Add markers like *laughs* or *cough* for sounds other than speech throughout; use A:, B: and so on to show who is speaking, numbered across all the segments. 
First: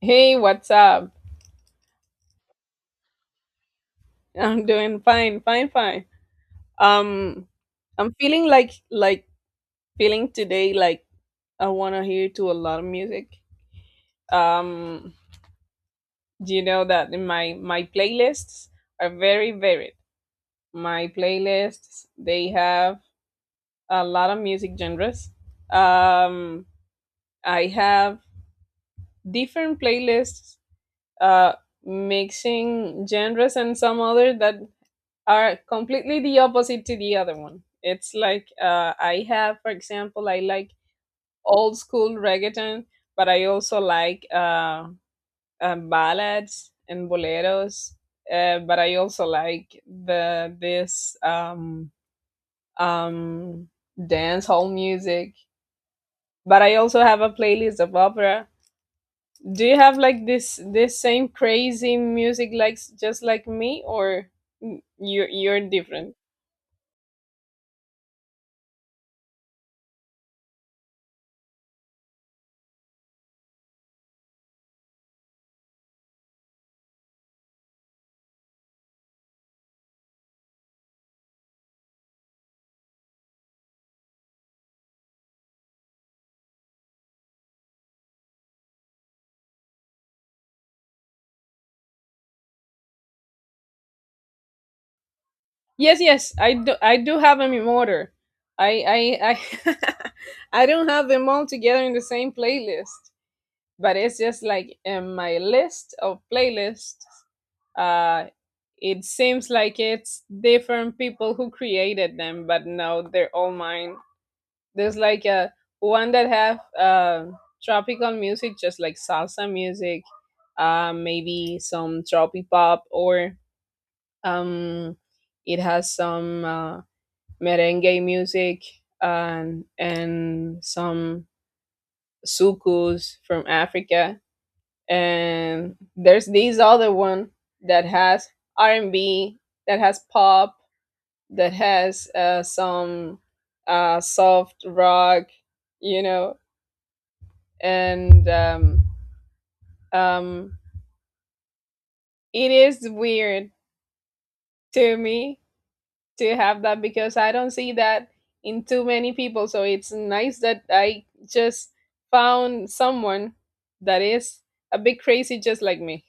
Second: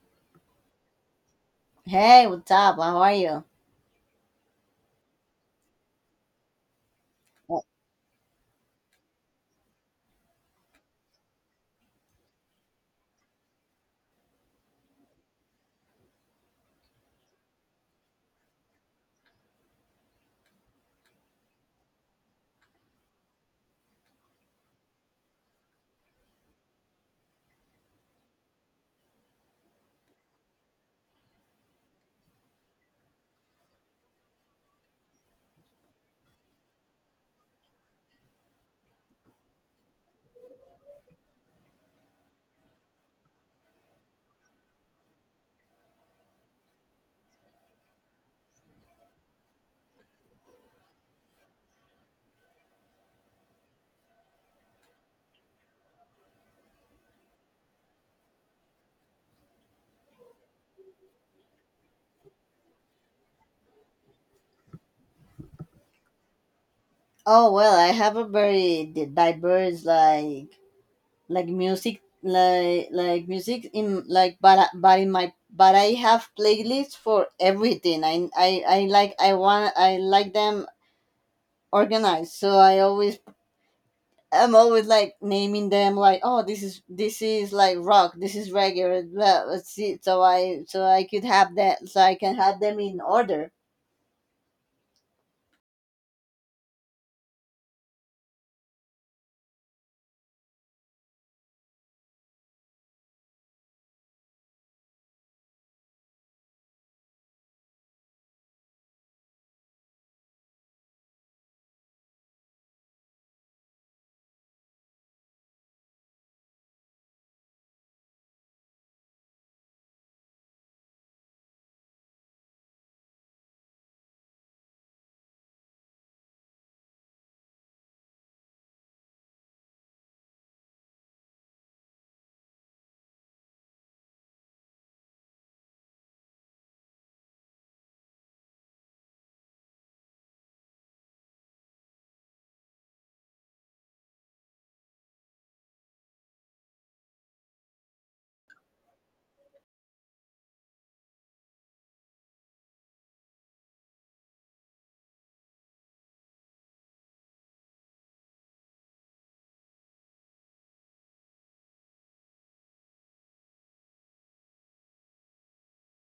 A: Hey, what's up?
B: Hey, what's up? How are you?
A: I'm doing fine, fine, fine. Um,
B: Oh,
A: I'm feeling like feeling today like I wanna hear to a lot of music. Um, do you know that in my playlists are very varied. My playlists they have a lot of music genres. Um, I have different playlists, uh, mixing genres and some other that are completely the opposite to the other one. It's like I have, for example, I like old school reggaeton, but I also like ballads and boleros. But I also like the this um, dance hall music. But I also have a playlist of opera. Do you have like this same crazy music likes just like me, or you you're different?
B: oh, well, I have a very diverse like music like music in like but but in my but I have playlists for everything. I like I want I like them organized. So I'm always like naming them like, oh, this is like rock, this is reggae, blah, blah, see. So I could have that so I can have them in order.
A: Yes, yes, I do. I do have them in order. I, I, I, *laughs* I don't have them all together in the same playlist, but it's just like in my list of playlists. Uh, it seems like it's different people who created them, but no, they're all mine. There's like a one that have tropical music, just like salsa music, maybe some tropic pop, or um, it has some. Merengue music and some sukus from Africa. And there's this other one that has R&B, that has pop, that has some soft rock, you know. And um, it is weird to me to have that because I don't see that in too many people. So it's nice that I just found someone that is a bit crazy just like me.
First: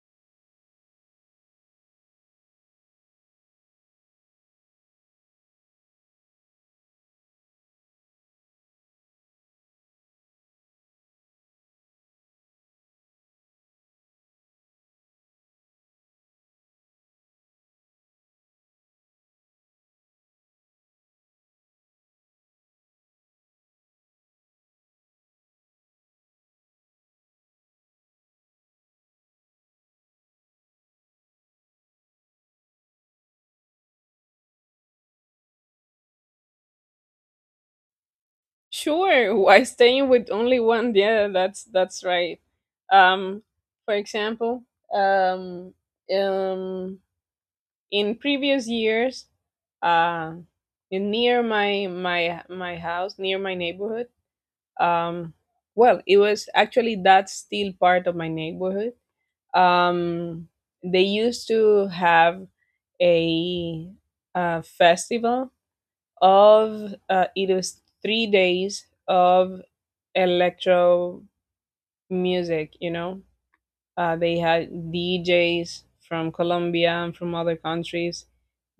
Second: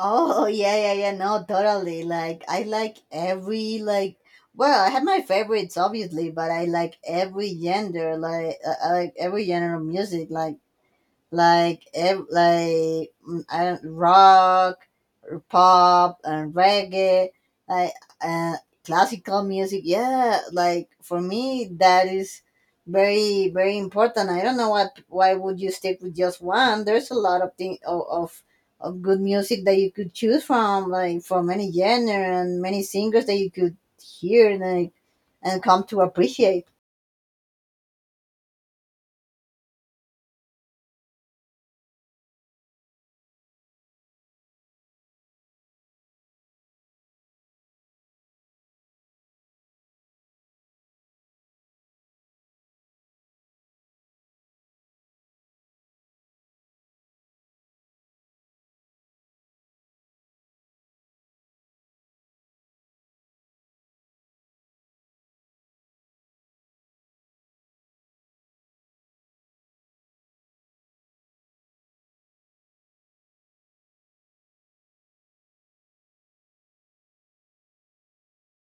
B: Oh *laughs* yeah, yeah, yeah. No, totally. Like I like every like. Well, I have my favorites obviously, but I like every gender, like, I like every genre of music. Like like I don't, rock, pop, and reggae, like, uh, classical music. Yeah, like for me that is very very important. I don't know what why would you stick with just one. There's a lot of thing of, of good music that you could choose from, like from any genre and many singers that you could hear and like, and come to appreciate.
A: Sure, *laughs* why staying with only one? Yeah, that's right. Um, for example, um, um, in previous years, uh, in near my house, near my neighborhood, um, well, it was actually that's still part of my neighborhood. um, they used to have a, festival of it was 3 days of electro music, you know. They had djs from colombia and from other countries.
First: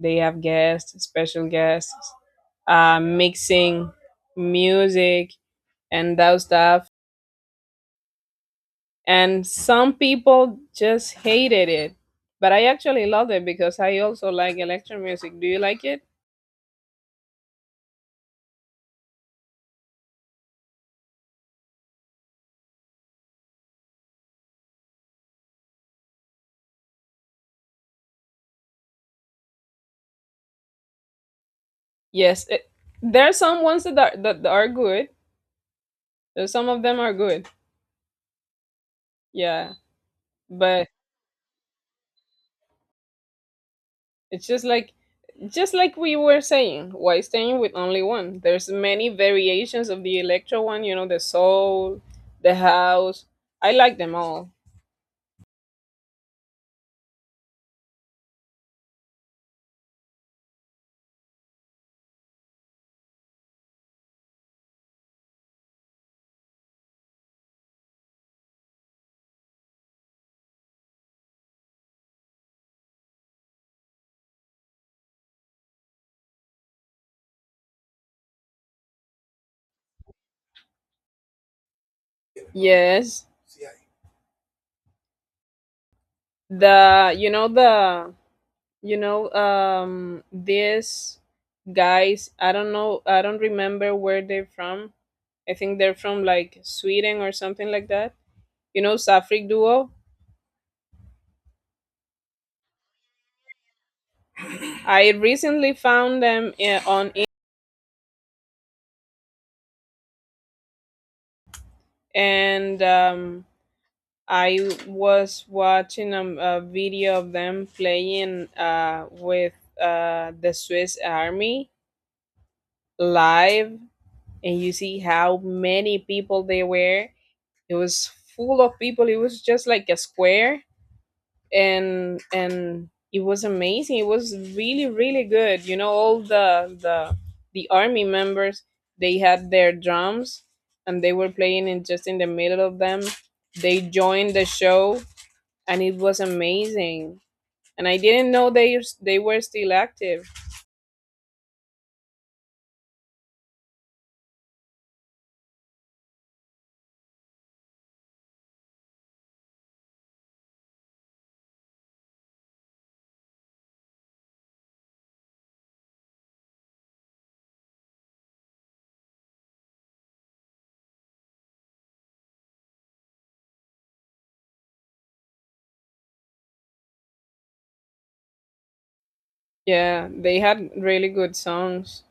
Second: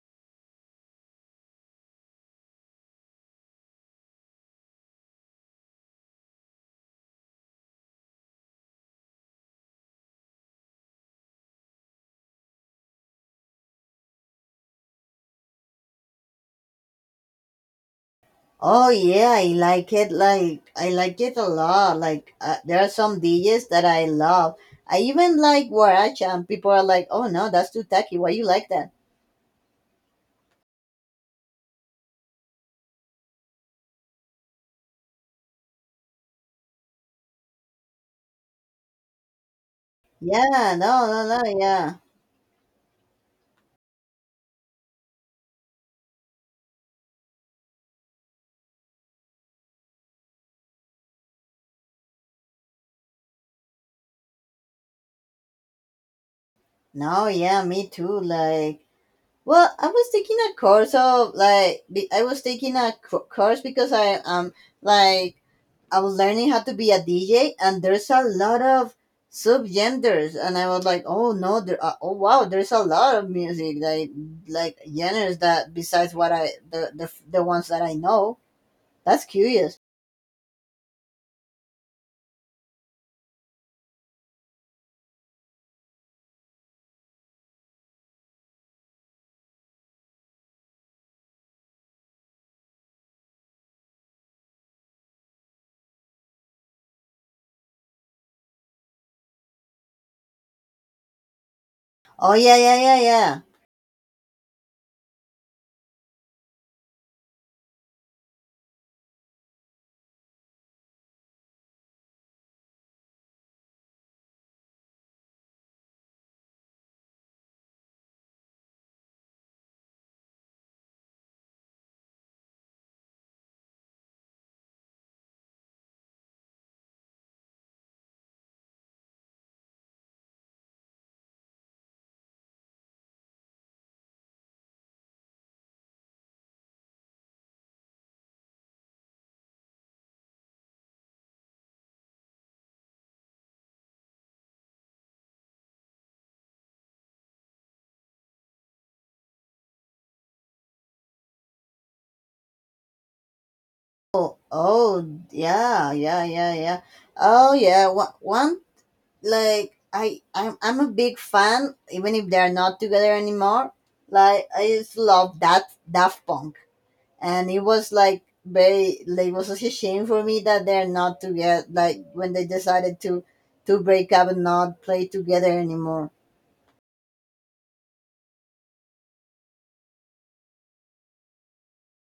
A: They have guests, special guests, mixing music and that stuff, and some people just hated it, but I actually love it because I also like electro music. Do you like it?
B: Oh yeah, I like it. Like I like it a lot. Like, there are some DJs that I love. I even like Waracha, and people are like, "Oh no, that's too tacky. Why you like that?"
A: Yes it, there are some ones that are good. There's some of them are good, yeah.
B: Yeah,
A: But
B: no, no, no, yeah,
A: it's just like we were saying, why staying with only one? There's many variations of the electro one, you know, the soul, the house. I like them all.
B: no, yeah, me too. Like, well, I was taking a course of like I was taking a course because I like I was learning how to be a DJ, and there's a lot of subgenders, and I was like, oh no, there, oh wow, there's a lot of music like genres that besides what I the ones that I know. That's curious.
A: Yes, the you know the these guys, I don't know, I don't remember where they're from. I think they're from like sweden or something like that, you know, safrik duo.
B: Oh yeah, yeah, yeah, yeah.
A: I recently found them I- on I- and I was watching a video of them playing with the swiss army live, and you see how many people they were. It was full of people, it was just like a square. And it was amazing, it was really really good, you know. All the the army members, they had their drums, and they were playing in just in the middle of them. They joined the show, and it was amazing. And I didn't know they were still active.
B: Oh, yeah, yeah, yeah, yeah. Oh yeah, one like I'm a big fan, even if they're not together anymore. Like I just love that Daft Punk. And it was like very like it was such a shame for me that they're not together like when they decided to break up and not play together anymore.
A: Yeah, they had really good songs,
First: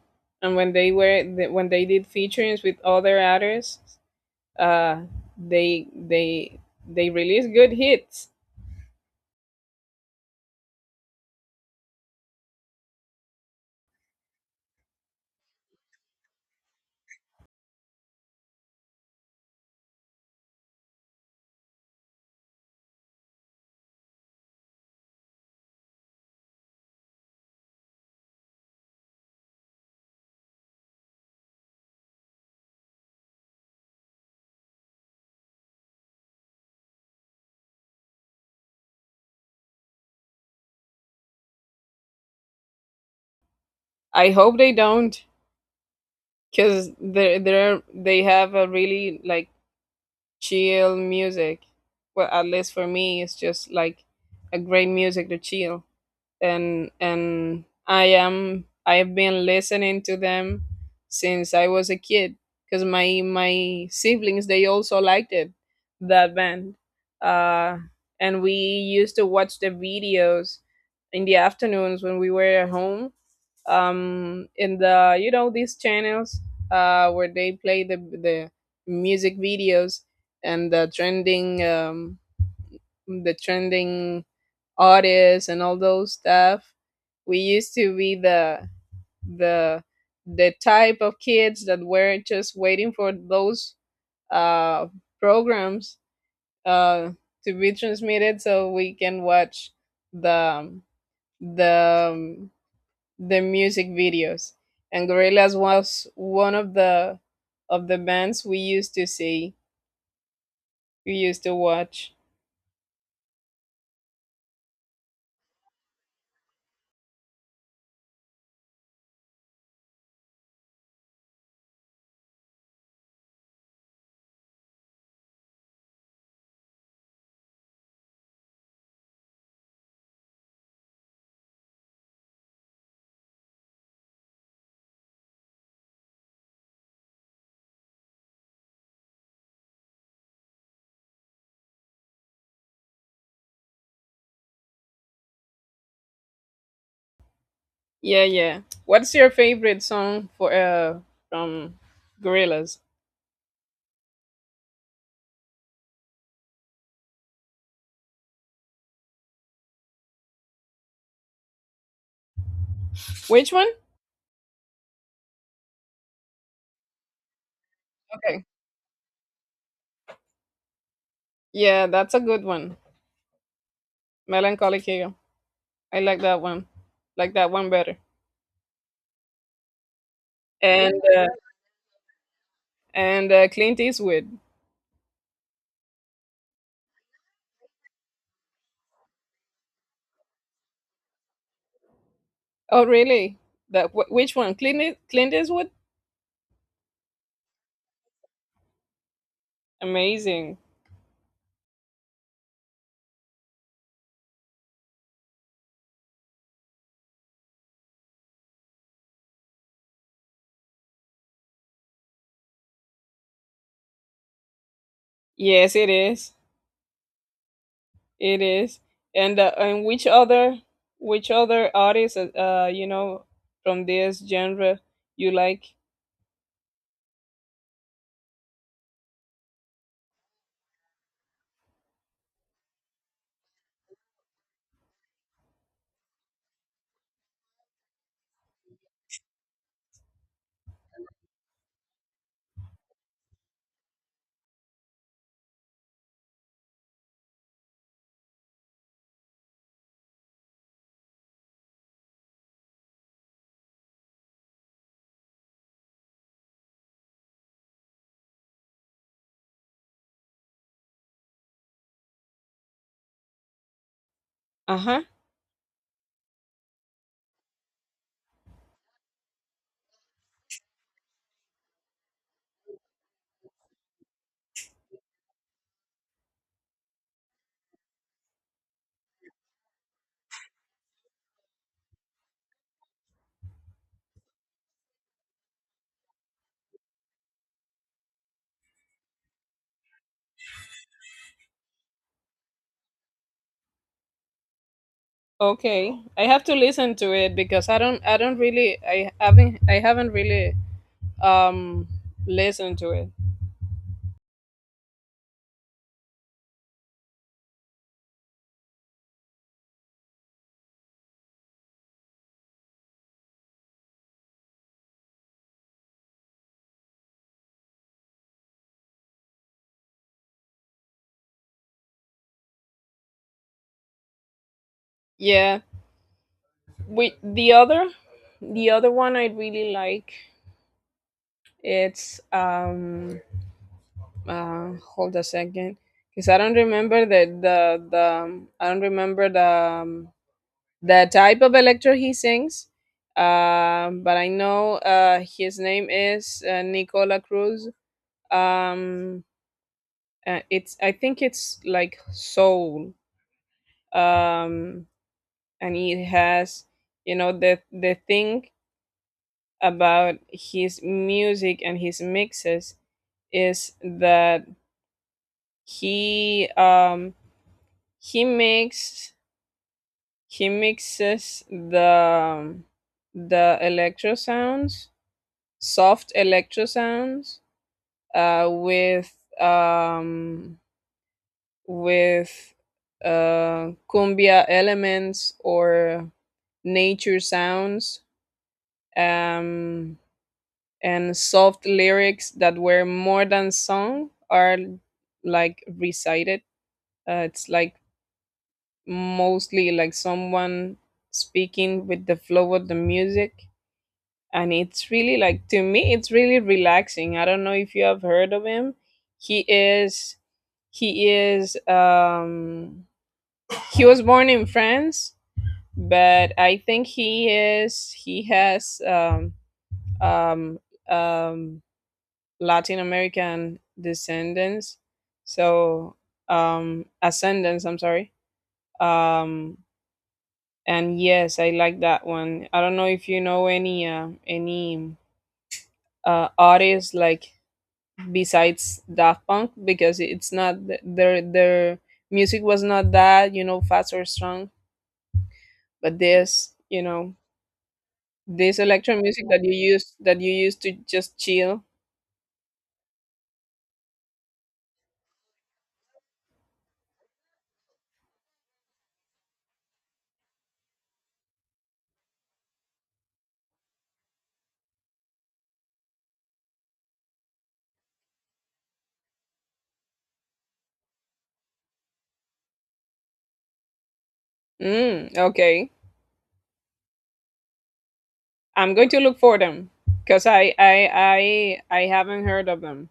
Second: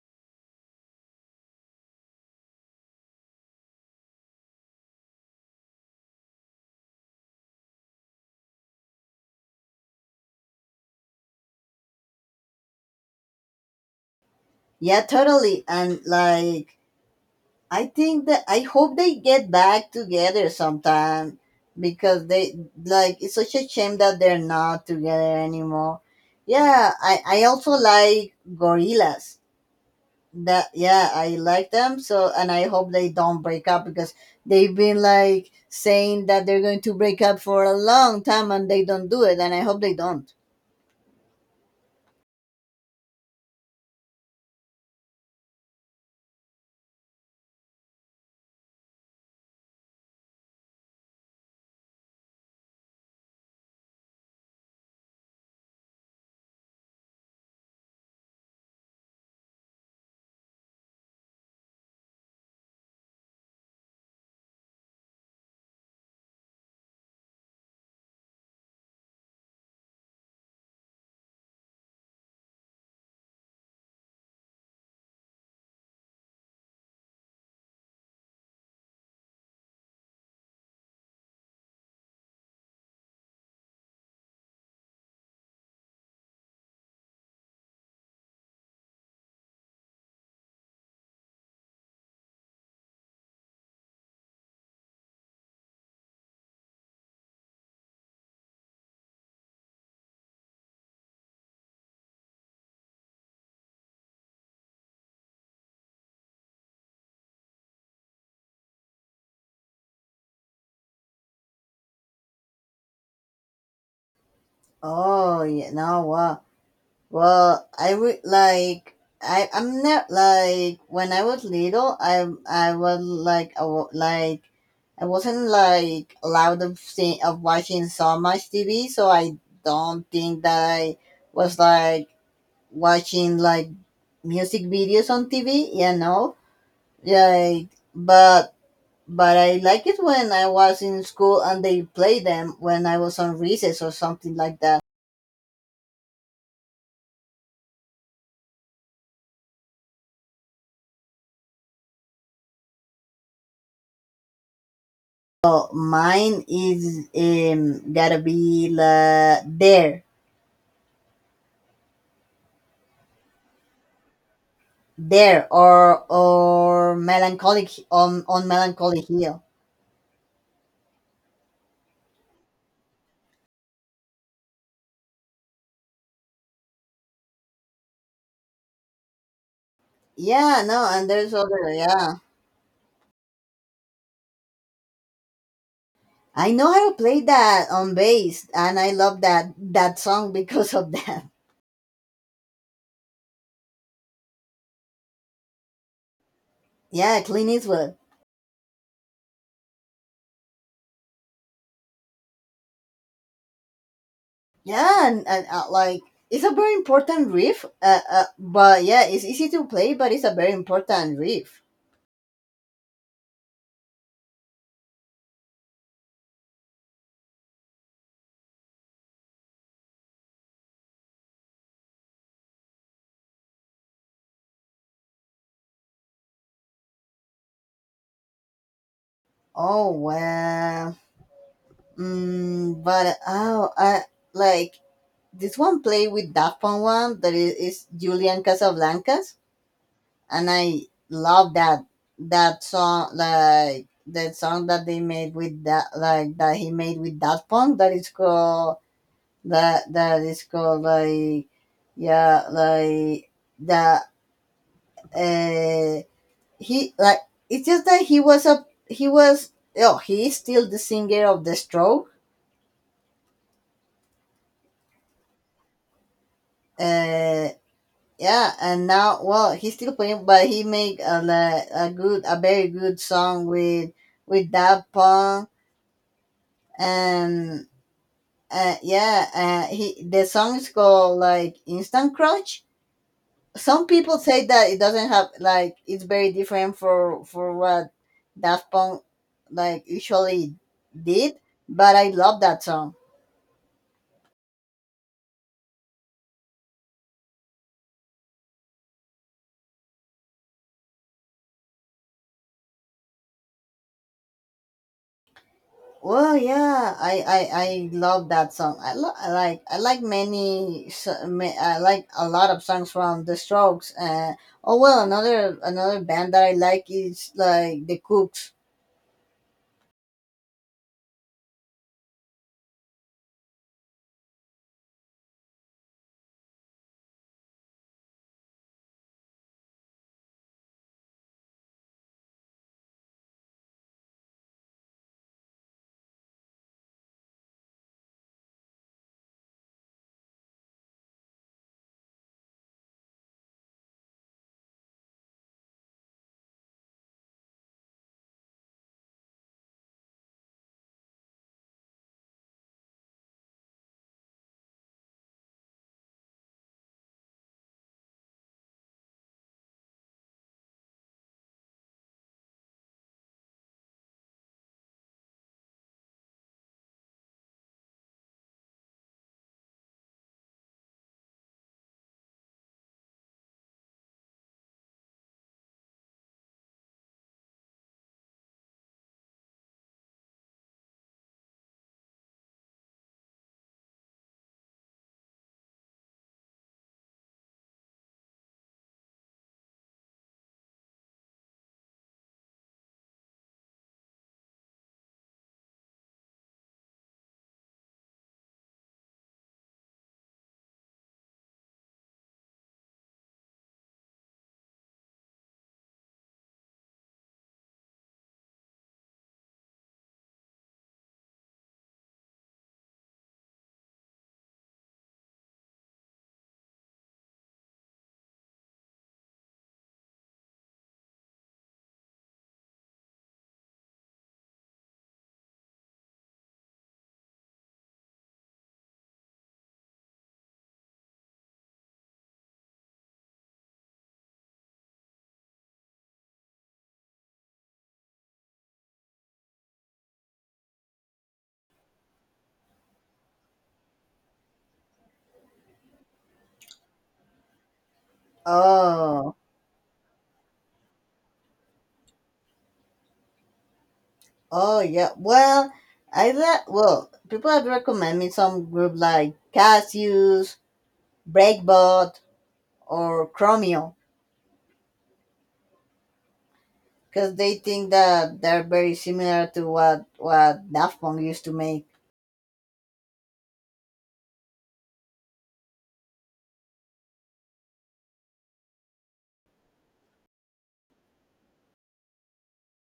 A: and when they were when they did featurings with other artists, uh they they they release good hits.
B: Yeah, totally. And like I think that I hope they get back together sometime because they like it's such a shame that they're not together anymore. Yeah, I also like Gorillas, that, yeah, I like them. So and I hope they don't break up because they've been like saying that they're going to break up for a long time and they don't do it and I hope they don't.
A: I hope they don't, because they're they have a really like chill music. Well, at least for me, it's just like a great music to chill. And I've been listening to them since I was a kid, because my siblings, they also liked it, that band, uh, and we used to watch the videos in the afternoons when we were at home. In the you know these channels where they play the music videos and the trending the trending artists and all those stuff. We used to be the the type of kids that were just waiting for those uh, programs uh, to be transmitted so we can watch the the um, the music videos. And Gorillaz was one of the bands we used to see, we used to watch.
B: Oh yeah, no, wow. Well, I like I'm not like when I was little I was like like I wasn't like allowed of seeing of watching so much tv so I don't think that I was like watching like music videos on TV. Yeah, but I like it when I was in school and they play them when I was on recess or something like that.
A: Yeah, yeah. What's your favorite song for from Gorillaz?
B: So mine is gotta be la there
A: Which one?
B: there or melancholic on
A: Okay.
B: on melancholy hill.
A: Yeah, that's a good one. Melancholic Hero. I like that one. Like that one better.
B: Yeah, no,
A: And
B: and
A: uh,
B: there's other, yeah.
A: and Clint Eastwood.
B: I know how to play that on bass, and I love that song because of *laughs* that.
A: Oh, really? That wh- which one? Clint Eas- Clint Eastwood.
B: Yeah, Clint Eastwood.
A: Amazing.
B: Yeah, and like it's a very important riff. But yeah, it's easy to play, but it's a very important riff.
A: Yes, it is. It is. And which other artists you know from this genre you like?
B: Oh well. But oh, I like this one play with Daft Punk one that is Julian Casablancas, and I love that song like that song that they made with that like that he made with Daft Punk that is called that that is called like, yeah, like the, uh, he like it's just that he was a he was. Oh he is still the singer of the stroke.
A: Uh huh.
B: uh yeah, and now well he's still playing but he make a, a good a very good song with that punk. And, yeah. He, the song is called like instant crunch. Some people say that it doesn't have, like, it's very different for what Daft Punk like usually did, but I love that song.
A: Okay. I have to listen to it because I don't really I haven't really um listen to it.
B: Well, yeah, I love that song. I, I like many I like a lot of songs from The Strokes. Oh well, another band that I like is like The Cooks.
A: Yeah, we the other one I really like, it's hold a second, because I don't remember the the I don't remember the type of electro he sings. But I know his name is nicola cruz. um it's, I think it's like soul. um and it has, you know, the thing about his music and his mixes is that he um he makes he mixes um, the electro sounds, soft electro sounds, uh with um with cumbia elements or nature sounds, um and soft lyrics that were more than sung are like recited. It's like mostly like someone speaking with the flow of the music. And it's really like, to me, it's really relaxing. I don't know if you have heard of him. He is, he is, he was born in France, but I think he is, he has, um, um, Latin American descendants, so ascendants. I'm sorry. Um, and yes, I like that one. I don't know if you know any artists like besides Daft Punk, because it's not th- their music was not that, you know, fast or strong, but this, you know, this electro music
B: Oh,
A: that you use to just chill.
B: oh yeah. Well, I that, well, people have recommend me some group like Cassius, Breakbot, or Chromio because they think that they're very similar to what Daft Punk used to make.
A: Mm, okay. I'm going to look for them because I haven't heard of them.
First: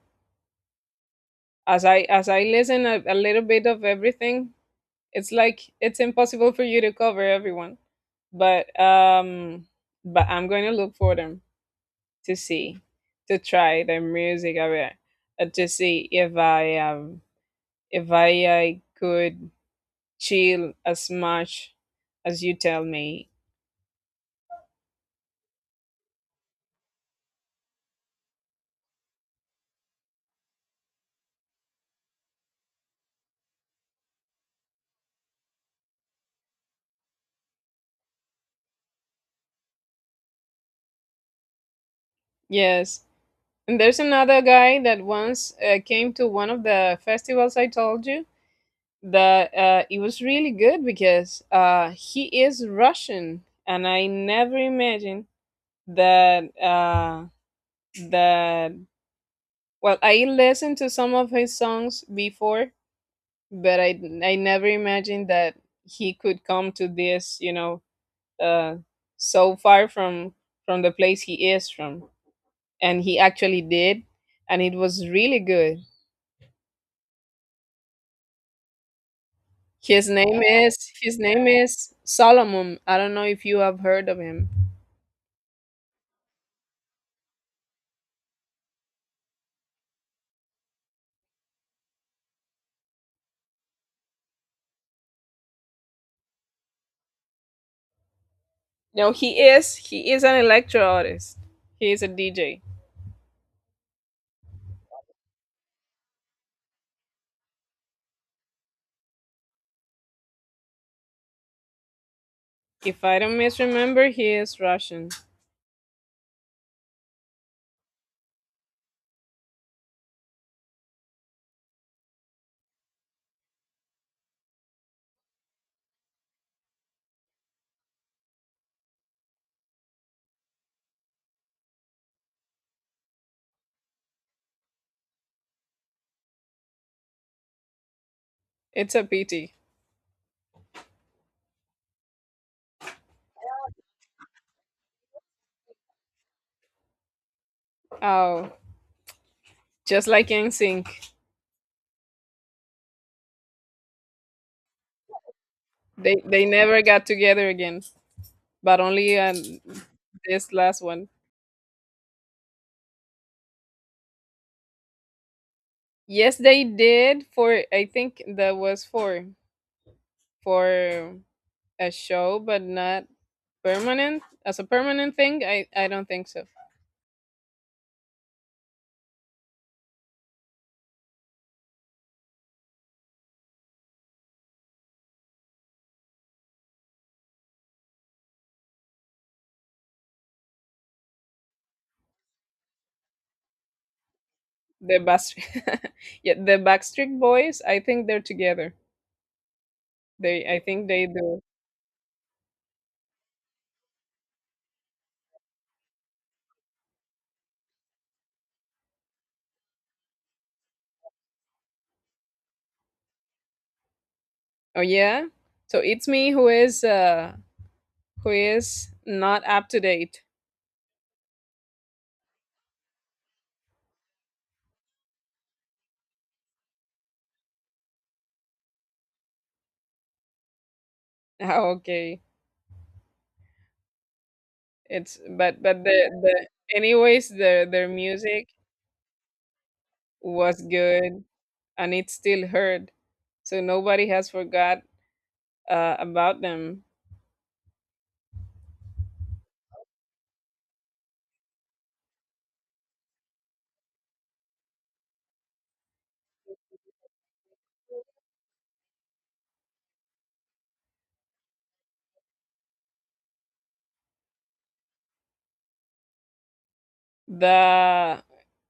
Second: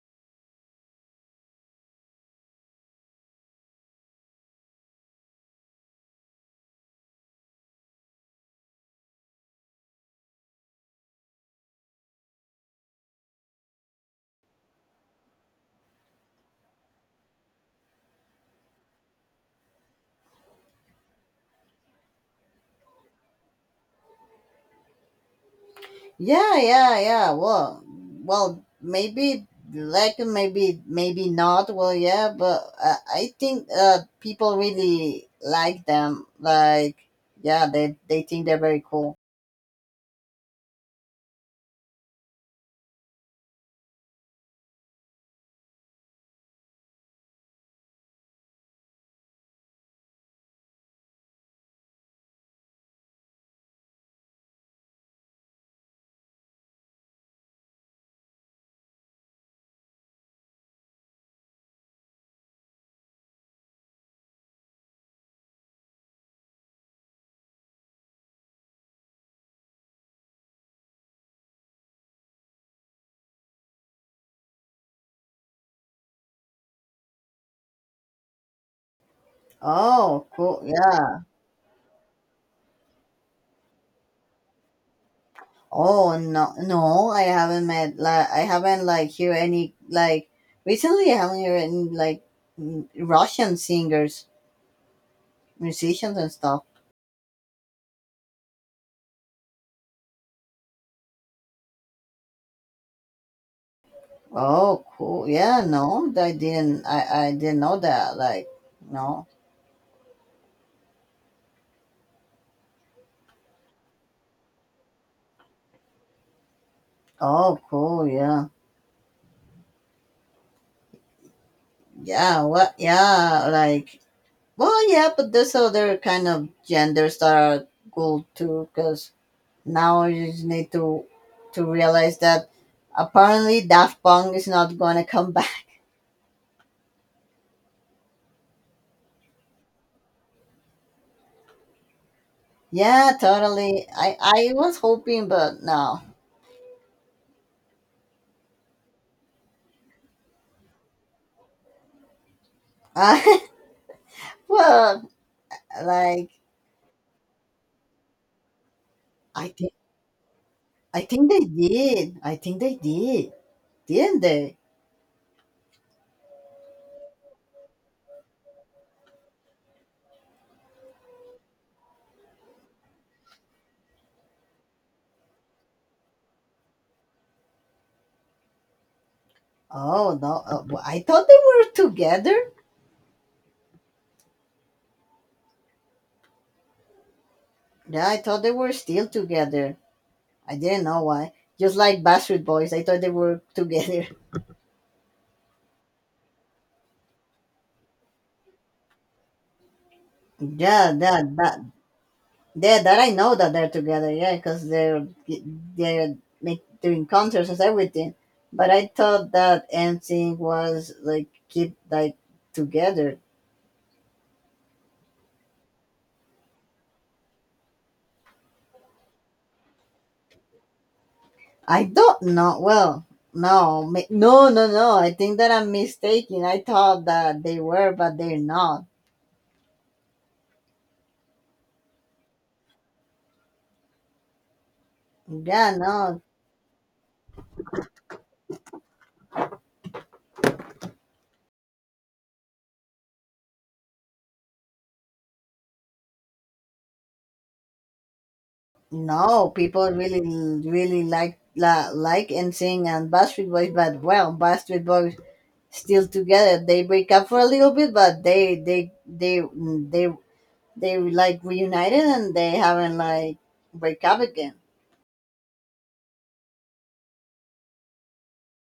A: As I listen a little bit of everything, it's like it's impossible for you to cover everyone. But um, but I'm going to look for them to see, to try their music a bit, to see if I I could chill as much as you tell me.
B: Yeah, yeah, yeah. Well, well, maybe, like, maybe not. Well, yeah, but, I think, people really like them. Like, yeah, they think they're very cool.
A: Yes. And there's another guy that once came to one of the festivals I told you that it was really good because he is Russian, and I never imagined that that. Well, I listened to some of his songs before, but I never imagined that he could come to this. You know, uh, so far from the place he is from, and he actually did, and it was really good. His
B: Oh,
A: name
B: cool.
A: is
B: Yeah,
A: his name is Solomon. I don't know if you have heard of him.
B: oh no, no, I haven't met. Like, I haven't like hear any like recently. I haven't heard any like, Russian singers, musicians, and stuff.
A: No, he is. He is an electro artist. He is a DJ.
B: Oh, cool. Yeah, no, I didn't. I didn't know that. Like, no.
A: If I don't misremember, he is Russian.
B: Oh, cool. Yeah, yeah. What? Yeah, like. Well, yeah, but there's other kind of genders that are cool too. Because now you just need to realize that apparently Daft Punk is not gonna come back.
A: It's a pity.
B: Yeah, totally. I was hoping, but no.
A: Oh, just like NSYNC,
B: Uh, *laughs* well, like
A: they never got together again. But only
B: I think
A: This last
B: I
A: one.
B: think they did. I think they did, didn't they?
A: Yes, they did for. I think that was for a show, but not permanent as a permanent thing. I don't think so.
B: Oh no! Well, I thought they were together. Yeah, I thought they were still together. I didn't know why. Just like Bastard Boys, I thought they were together.
A: The Backstreet, *laughs* yeah, the Backstreet Boys. I think they're together.
B: *laughs*
A: They I think
B: Yeah,
A: they
B: that
A: do.
B: that Yeah, that I know that they're together. Yeah, because they're make, doing concerts and everything. But I thought that NSYNC was like keep like together.
A: Oh yeah? So it's me who is not up to date. *laughs*
B: I don't know. Well, no, no, no, no. I think that I'm mistaken. I thought that they were, but they're not.
A: Oh, okay. It's
B: Yeah,
A: but the
B: no,
A: the anyways their music was good and it's still heard. So nobody has forgot about them.
B: no. People really, really like la, like NSYNC and Backstreet Boys, but, well, Backstreet Boys still together. They break up for a little bit, but they they like reunited and they haven't like break up again.
A: The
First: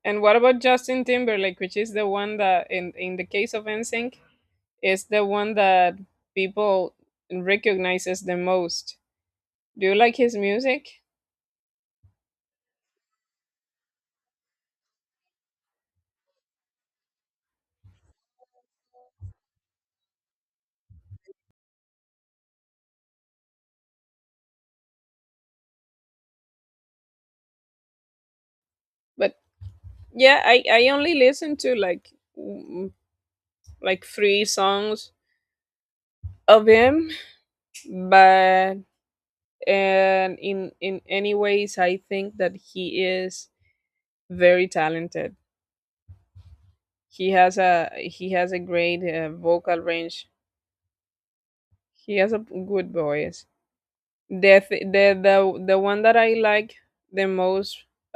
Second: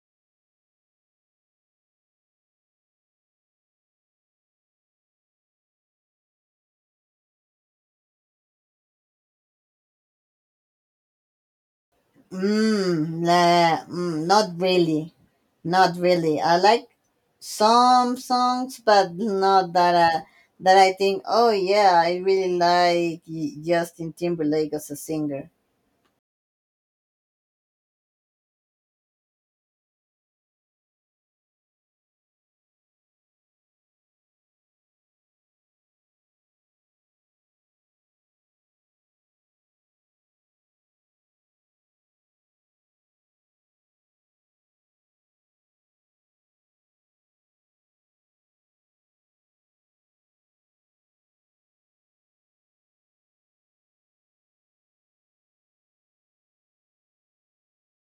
A: And what about Justin Timberlake, which is the one that in the case of NSYNC is the one that people recognizes the most. Do you like his music?
B: Mm, la, not really, not really. I like some songs, but not that I think. Oh yeah, I really like Justin Timberlake as a singer.
A: But yeah, i only listen to like mm, like three songs of him, but, and in any ways I think that he is very talented. He has a he has a great vocal range, he has a good voice. The th- the one that I like the most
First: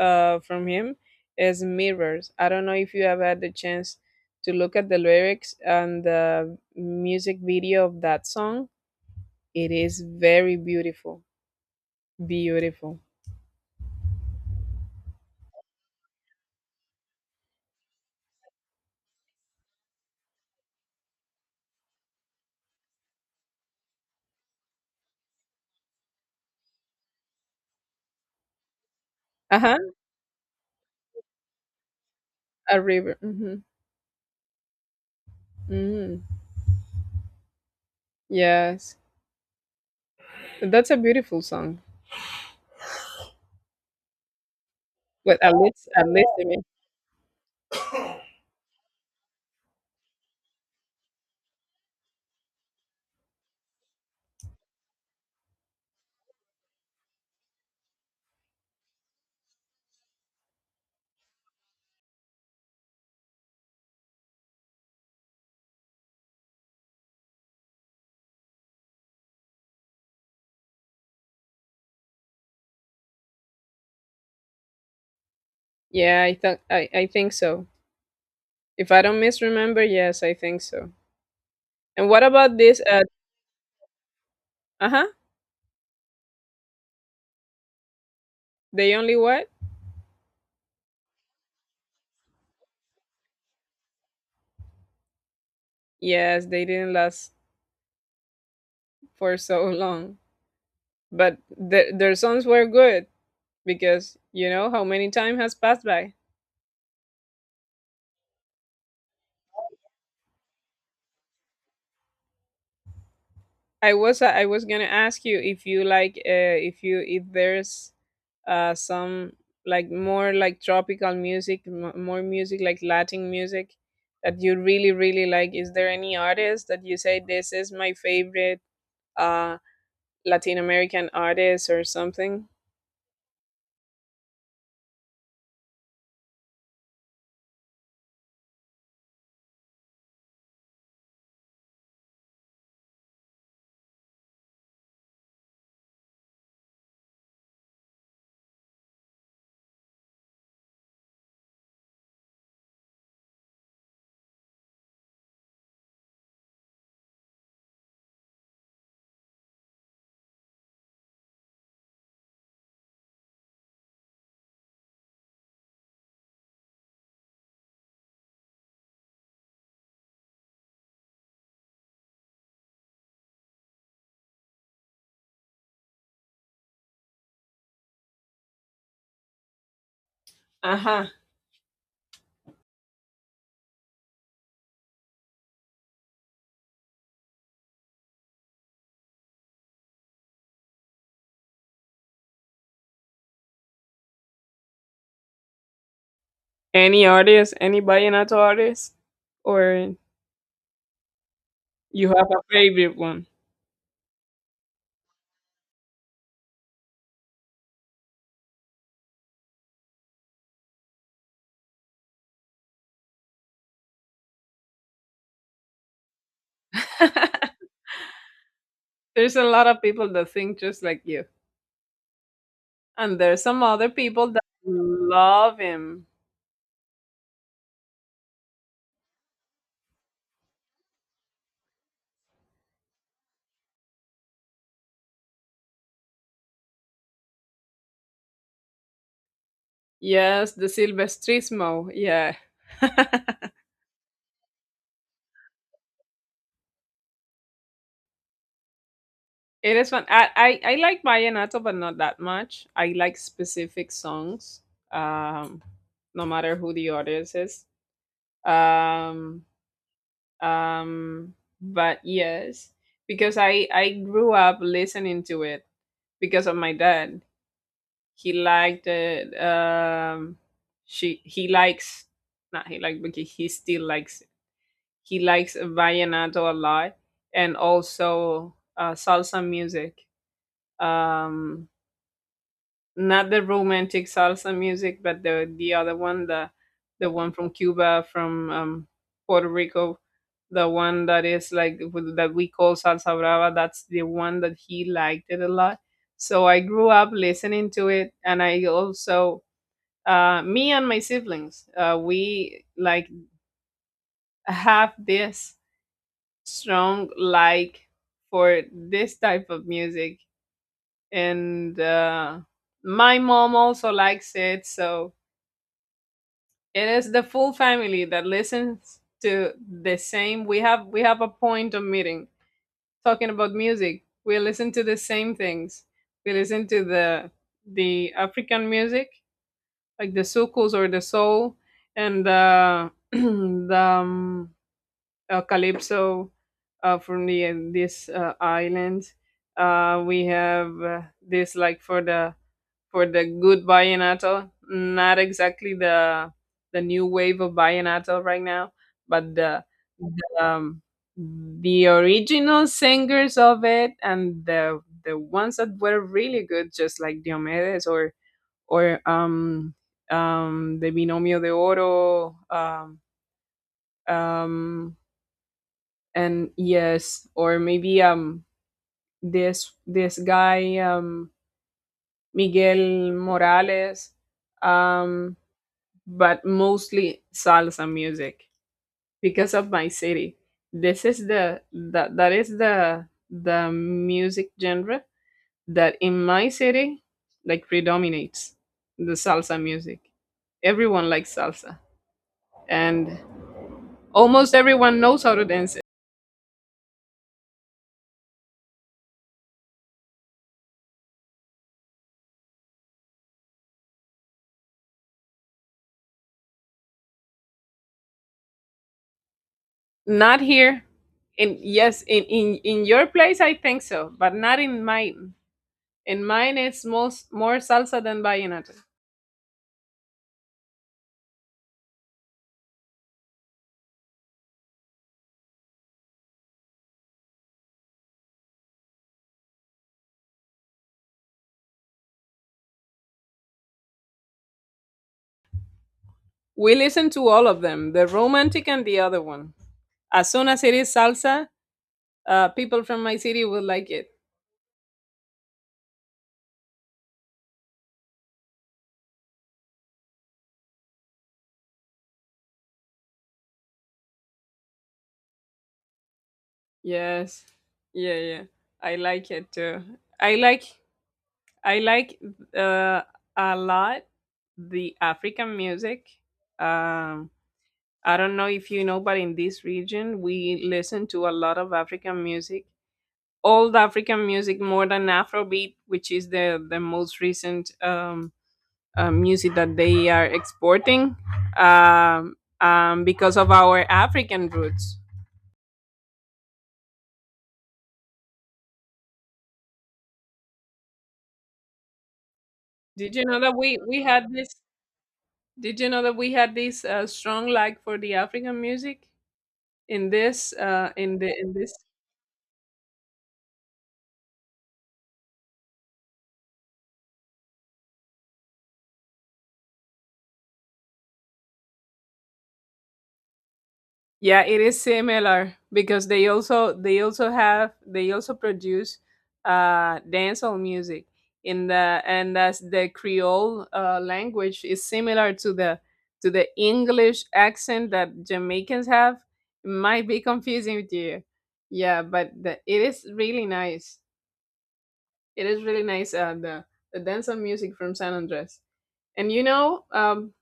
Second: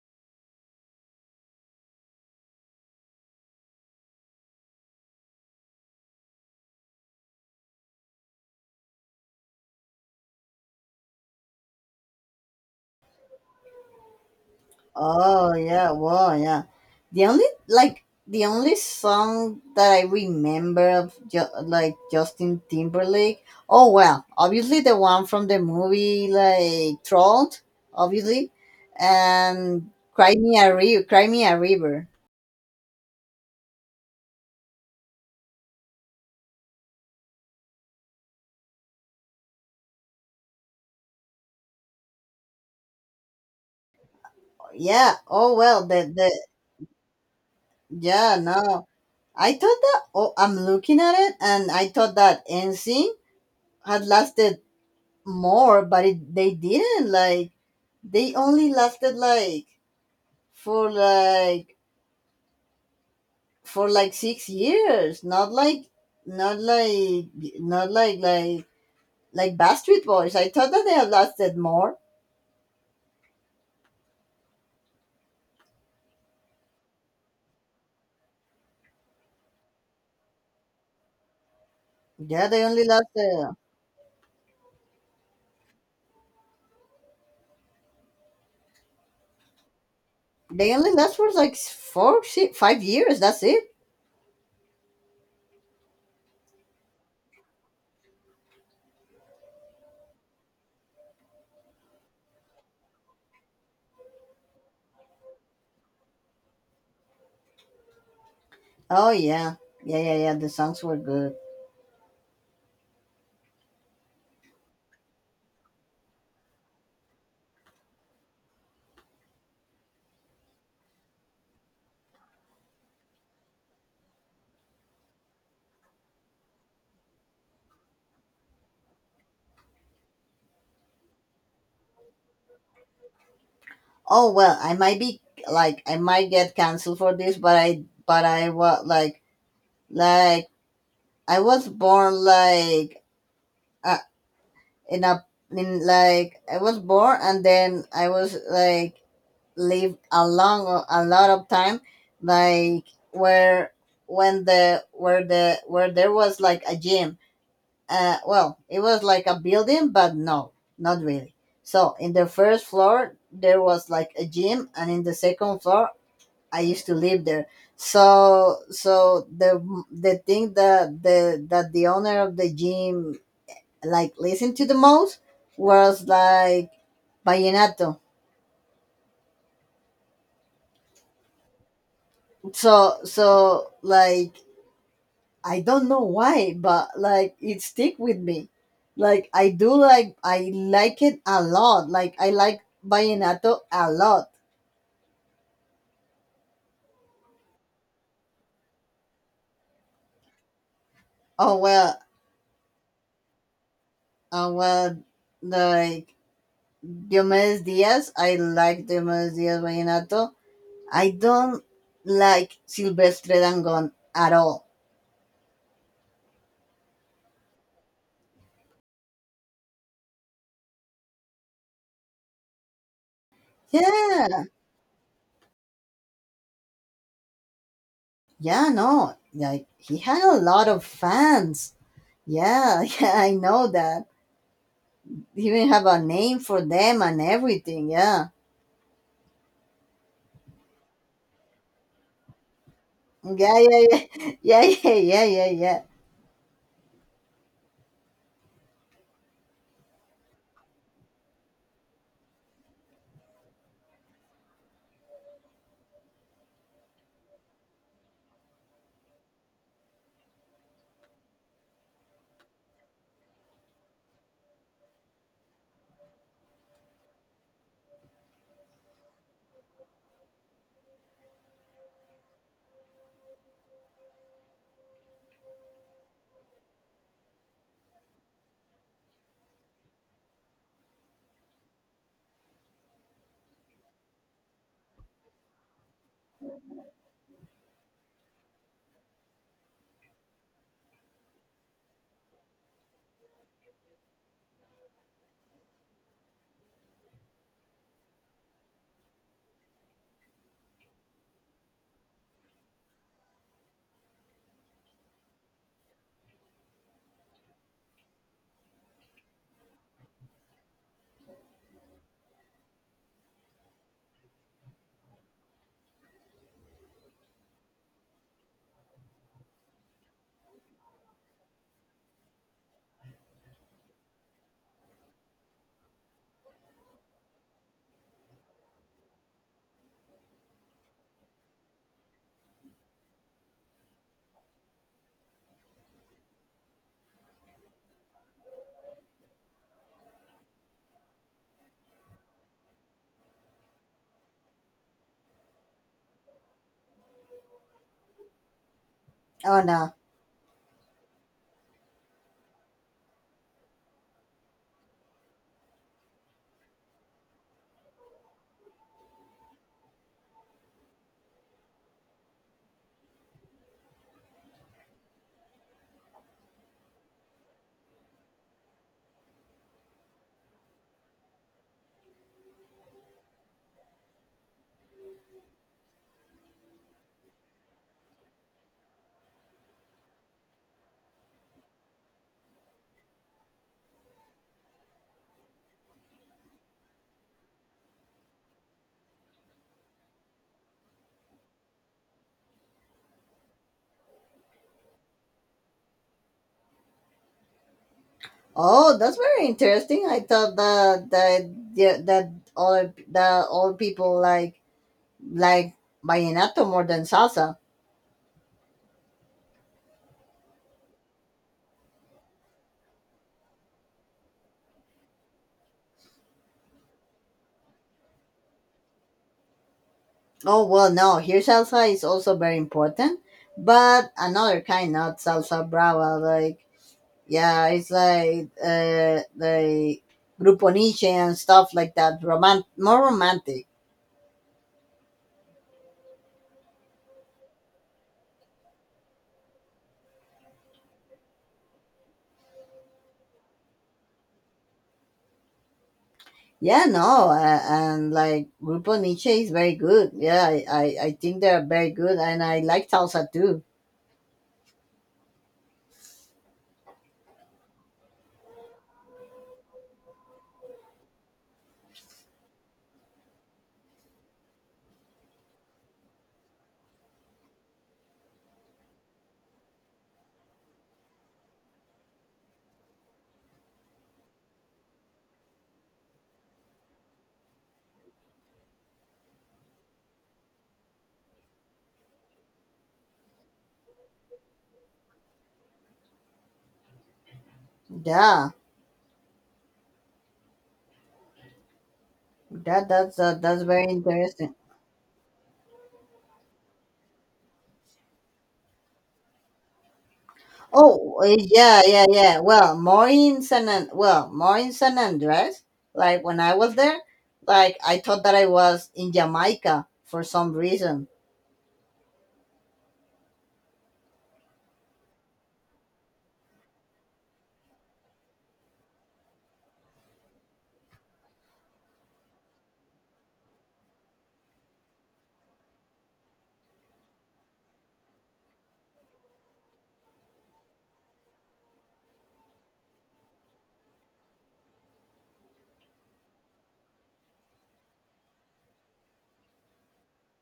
A: from him is Mirrors. I don't know if you have had the chance to look at the lyrics and the music video of that song. It is very beautiful, beautiful.
B: Oh yeah, well, yeah. The only, like, the only song that I remember of like Justin Timberlake. Oh well, obviously the one from the movie like Trolled, obviously,
A: Uh huh.
B: and Cry Me a River. Cry Me a River.
A: A river. Hmm. Hmm. Yes, that's a beautiful song.
B: Yeah.
A: Well,
B: Oh well,
A: at least
B: the
A: to me.
B: yeah, no. I thought that. Oh, I'm looking at it, and I thought that NSYNC had lasted more, but it, they didn't. Like they only lasted like for like for like 6 years, not like, not like, not like like like Bastard Boys. I thought that they had lasted more.
A: Yeah, I think so. If I don't misremember, yes, I think so. And what
B: Yeah,
A: about
B: they
A: this?
B: only last,
A: Uh huh. They only what?
B: they only last for like 4 6, 5 years, that's it.
A: Yes, they didn't last for so long, but their songs were good, because you know how many time has passed by.
B: Oh yeah, yeah, yeah, yeah, the songs were good.
A: I was gonna ask you if you like if you if there's some, like, more like tropical music, more music, like Latin music that you really like. Is there any artist that you say this is my favorite, uh, Latin American artist or something?
B: Oh well, I might be like I might get canceled for this, but, I but I was like I was born like. I, in a, in like, I was born and then I was like lived a long, a lot of time, like, where, when the, where the, where there was like a gym, well, it was like a building but no, not really. So in the first floor there was like a gym and in the second floor I used to live there. So so the, thing that the owner of the gym like listen to the most was like vallenato.
A: Aha.
B: So like I don't know why, but like it stick with me. Like I do like, I like it a lot. Like I like vallenato a lot.
A: Any artist, any vallenato artist, or
B: Oh well,
A: you have a favorite one?
B: oh well. Like Diomedes Diaz, I like Diomedes Diaz vallenato. I don't like Silvestre Dangon at all.
A: *laughs* There's a lot of people that think just like you, and there's some other people that
B: Yeah,
A: love him.
B: yeah, no, like he had a lot of fans. Yeah, *laughs* yeah, I know that. He even have a name for them and everything. Yeah,
A: Yes, the Silvestrismo. Yeah. *laughs*
B: yeah, yeah, yeah, *laughs* yeah, yeah, yeah, yeah, yeah.
A: It is fun. I like vallenato, but not that much. I like specific songs, um, no matter who the artist is. Um, um but yes, because I grew up listening to it because of my dad. He liked it, she he likes, not he liked, but he still likes it. He likes vallenato a lot, and also salsa music. um Not the romantic salsa music, but the other one, the one from Cuba, from Puerto Rico, the one that is like that we call salsa brava. That's the one that he liked it a lot. So I grew up listening to it, and I also, me and my siblings, we like have this strong like for this type of music, and my mom also likes it, so it is the full family that listens to the same. We have a point of meeting talking about music. We listen to the same things. We listen to the African music, like the soukous or the soul, and the *clears throat* the calypso from the this island. We have, this like for the good vallenato. Not exactly the new wave of vallenato right now, but
B: Oh
A: the
B: no.
A: the, um, the original singers of it, and the ones that were really good, just like Diomedes, or or um the Binomio de Oro, um and yes, or maybe, this this guy, Miguel Morales, um but mostly salsa music, because of my city. This is the that is the music genre that in my city like predominates the salsa music. Everyone likes salsa, and almost everyone knows how to dance it.
B: Oh, that's very interesting. I thought that yeah, that all people like vallenato more than salsa.
A: Not here. In Yes, in your place I think so, but not in mine. In mine it's most more salsa than vallenato.
B: Oh well, no. Here, salsa is also very important, but another kind, not salsa brava, like. Yeah, it's like, the Grupo Nietzsche and stuff like that. More romantic.
A: We listen to all of them, the romantic and the other one. As soon as it is salsa, people from my city will like it.
B: Yeah, no, and like Grupo Nietzsche is very good. Yeah, I think they're very good, and I like salsa too.
A: Yes. Yeah, yeah. I like it too. I like I like uh, a lot the African music. Um, I don't know if you know, but in this region, we listen to a lot of African music. Old African music, more than Afrobeat, which is the most recent music that they are exporting, um, because of our African roots.
B: Yeah, that
A: Did
B: that's
A: you know that
B: that's very
A: we had this?
B: interesting.
A: Did you know that we had this strong like for the African music in this in
B: Oh,
A: the
B: eh,
A: in this.
B: yeah, yeah, yeah. Well, more in well, more in San Andres. Like when I was there, like I thought that I was in Jamaica for some reason.
A: Yeah, it is similar, because they also have they also produce dancehall music in the, and as the Creole language is similar to the English accent that Jamaicans have. It might be confusing with you. Yeah, but the, it is really nice. It is really nice, the dancehall music from San Andres. And you know,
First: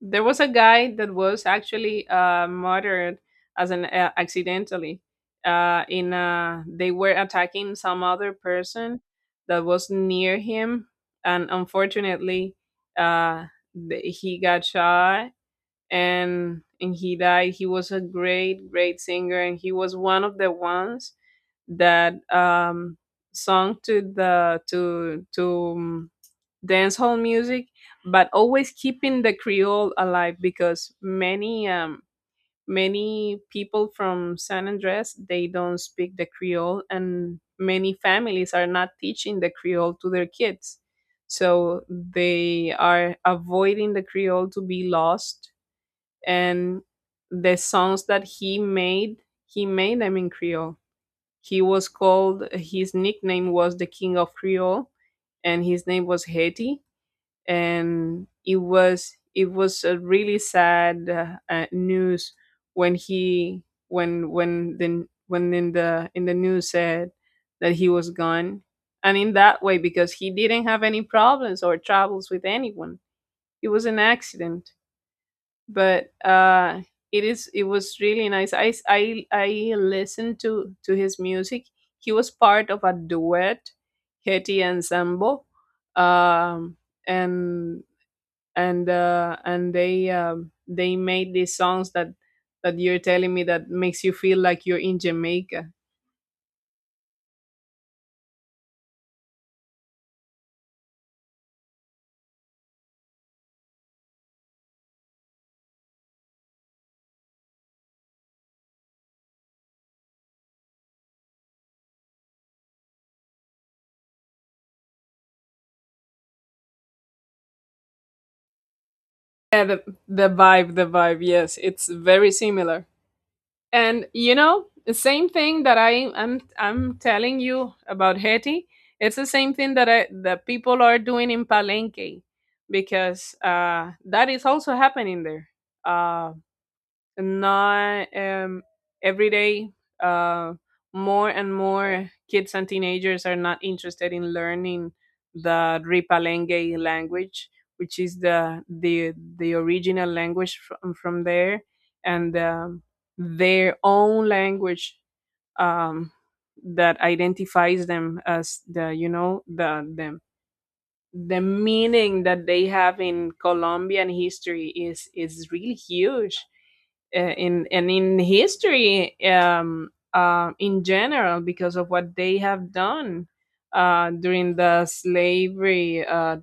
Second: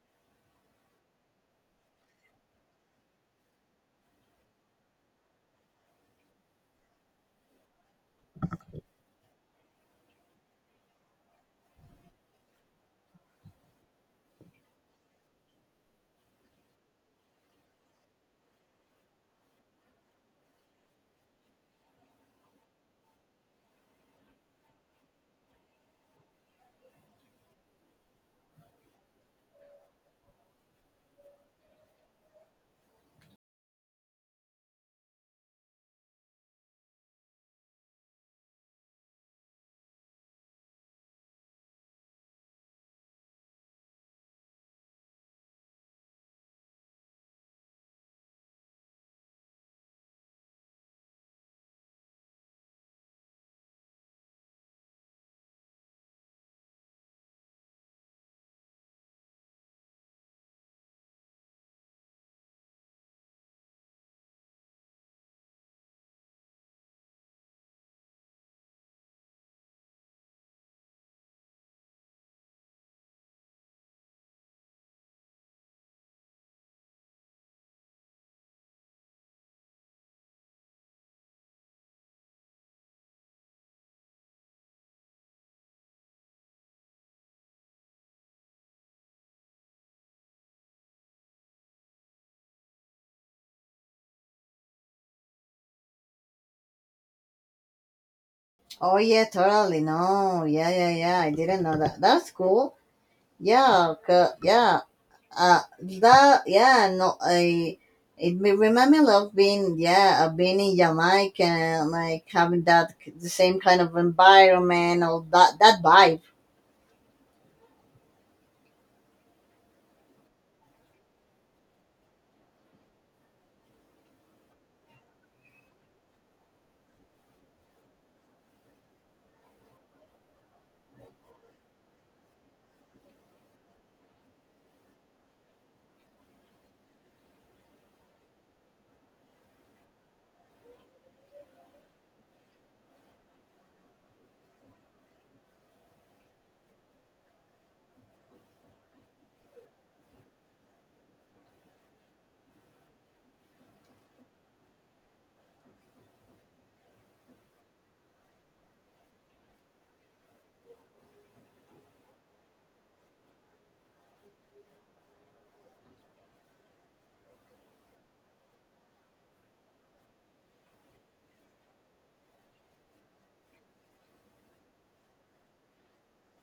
A: there was a guy that was actually murdered as an, accidentally. In, they were attacking some other person that was near him, and unfortunately, uh, he got shot, and he died. He was a great singer, and he was one of the ones that, sung to the to dancehall music, but always keeping the Creole alive, because many, many people from San Andres, they don't speak the Creole, and many families are not teaching the Creole to their kids. So they are avoiding the Creole to be lost, and the songs that he made them in Creole. He was called, his nickname was the King of Creole, and his name was Haiti, and it was a really sad, news when he when the when in the news said that he was gone, and in that way, because he didn't have any problems or troubles with anyone, it was an accident, but it is, it was really nice. I I listened to his music. He was part of a duet, Hetty and Sambo, um and and they, they made these songs, that that you're telling me that makes you feel like you're in Jamaica.
B: Oh yeah, totally. No, yeah, yeah, yeah. I didn't know that. That's cool. Yeah, yeah. That, yeah, no. I it remind me of being, yeah, of being in Jamaica and like having that the same kind of environment or that vibe.
A: Yeah, the vibe, the vibe. Yes, it's very similar. And you know, the same thing that I'm telling you about Haiti. It's the same thing that I that people are doing in Palenque, because that is also happening there. Uh, Not, every day, uh, more and more kids and teenagers are not interested in learning the Ripalenge language, which is the the original language from there, and, their own language, um, that identifies them as the, you know, the meaning that they have in Colombian history is really huge, in and in history, in general, because of what they have done during the slavery uh,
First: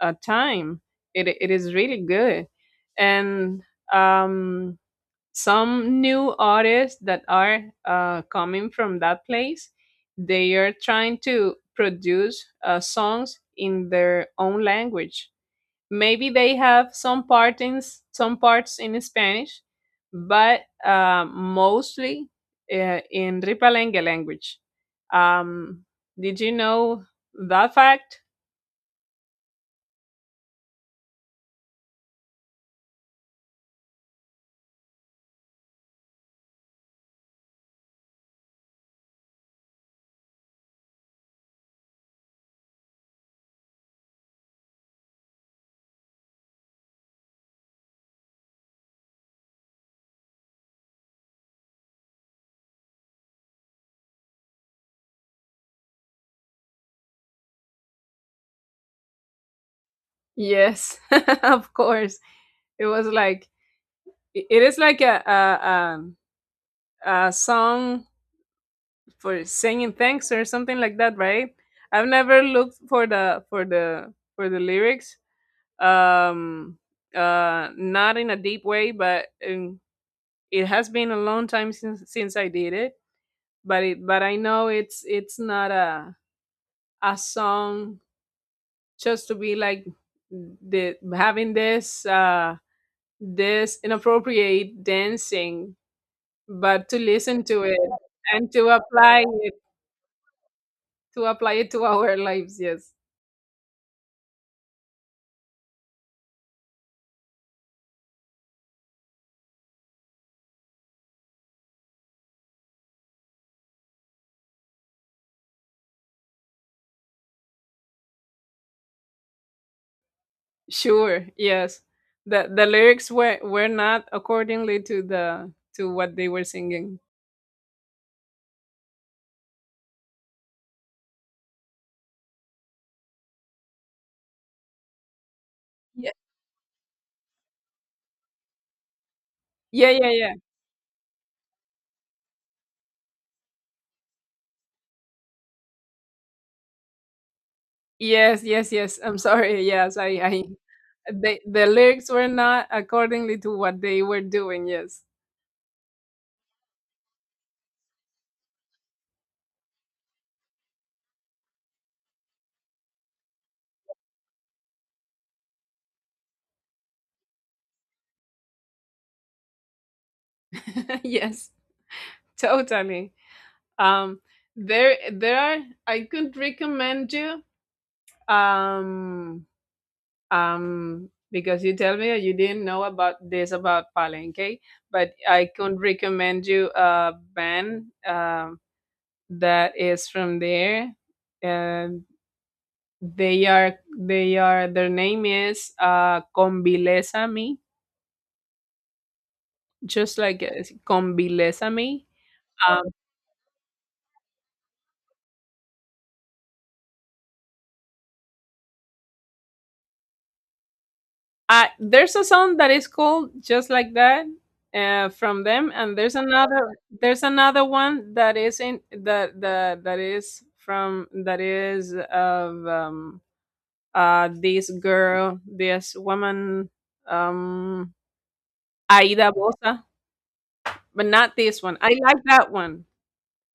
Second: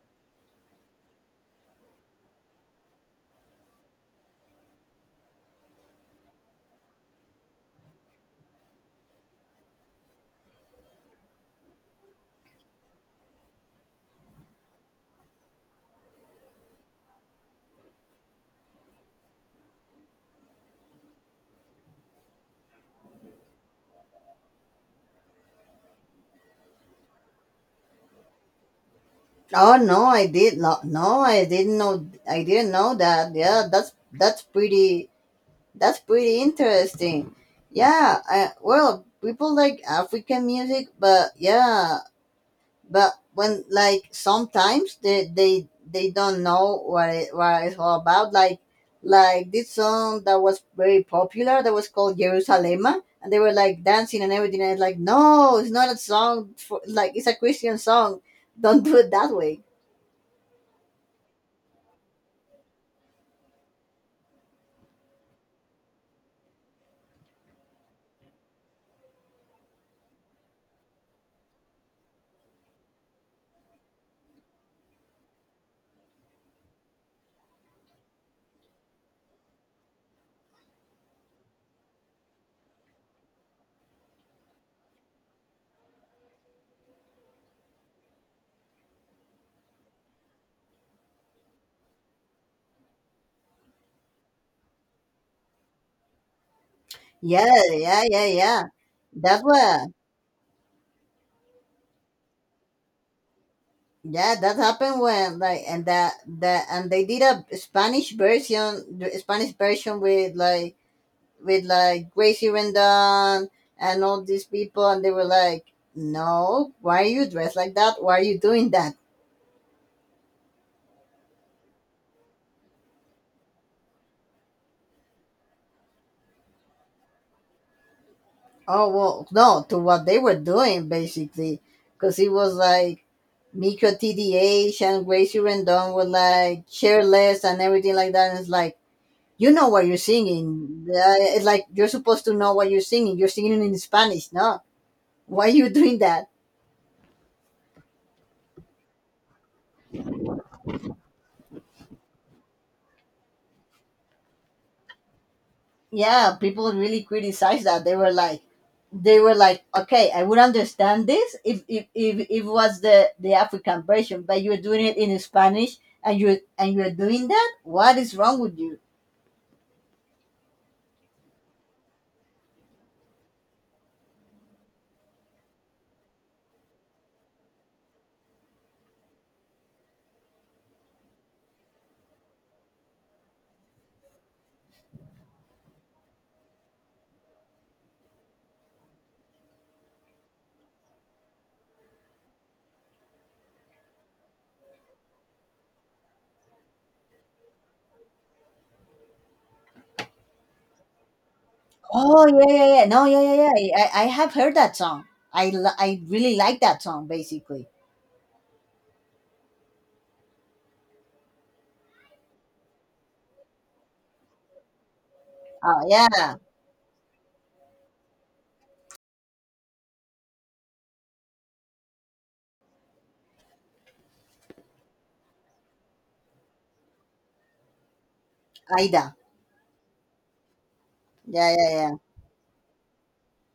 A: uh, time. It is really good, and, um, some new artists that are coming from that place, they are trying to produce songs in their own language. Maybe they have some part in some parts in Spanish, but mostly, in Ripalengue language. um, did you know that fact?
B: Oh no, I did not. No, I didn't know. I didn't know that. Yeah, that's pretty. That's pretty interesting. Yeah. I, well, people like African music, but yeah, but when like sometimes they don't know what it, what it's all about, like this song that was very popular that was called Jerusalem, and they were like dancing and everything and it's like, no, it's not a song for like, it's a Christian song. Don't do it that way.
A: Yes, *laughs* of course. It was like, it is like a song for saying thanks or something like that, right? I've never looked for the for the lyrics. Um Not in a deep way, but, it has been a long time since I did it. But I know it's not a a song just to be like the having this inappropriate dancing, but to listen to
B: Yeah,
A: it,
B: yeah, yeah,
A: and
B: yeah,
A: to apply
B: that's what.
A: it to our *laughs* lives, yes.
B: Yeah, that happened when like, and that that and they did a Spanish version, the Spanish version with like, with like Gracie Rendon, and all these people, and they were like, "No, why are you dressed like that? Why are you doing that?"
A: Sure, yes. The lyrics were not accordingly to the to what they were singing.
B: Oh well, no, to what they were doing basically, because it was like Miko TDH and Gracie Rendon were
A: Yeah.
B: like careless and everything like that. And it's like you know what
A: Yeah,
B: you're
A: yeah, yeah.
B: singing. It's like you're supposed to know what you're singing. You're singing in Spanish, no? Why are you doing that?
A: Yes, yes, yes. I'm sorry. Yes, I they, the lyrics were not accordingly to what they were doing. Yes.
B: Yeah, people really criticized that. They were like, they were like, okay, I would understand this if if it was the African version but you're doing it in Spanish and you're doing that, what is wrong with you?
A: *laughs* Yes, totally. Um there there are, I could recommend you, um because you tell me you didn't know about this, about Palenque, but I can recommend you a band, that is from there. And they are, their name is, Convilésame, just like, Convilésame.
B: Oh yeah, yeah,
A: Um,
B: yeah, no, yeah, yeah, yeah, I have heard that song. I really like that song basically.
A: There's a song that is called just like that, from them,
B: Oh
A: and there's
B: yeah,
A: another, there's another one that is in that is from that is of, this girl, this woman, um,
B: Aida.
A: Aida Bosa, but not
B: Yeah,
A: this
B: yeah,
A: one.
B: yeah,
A: I like that one.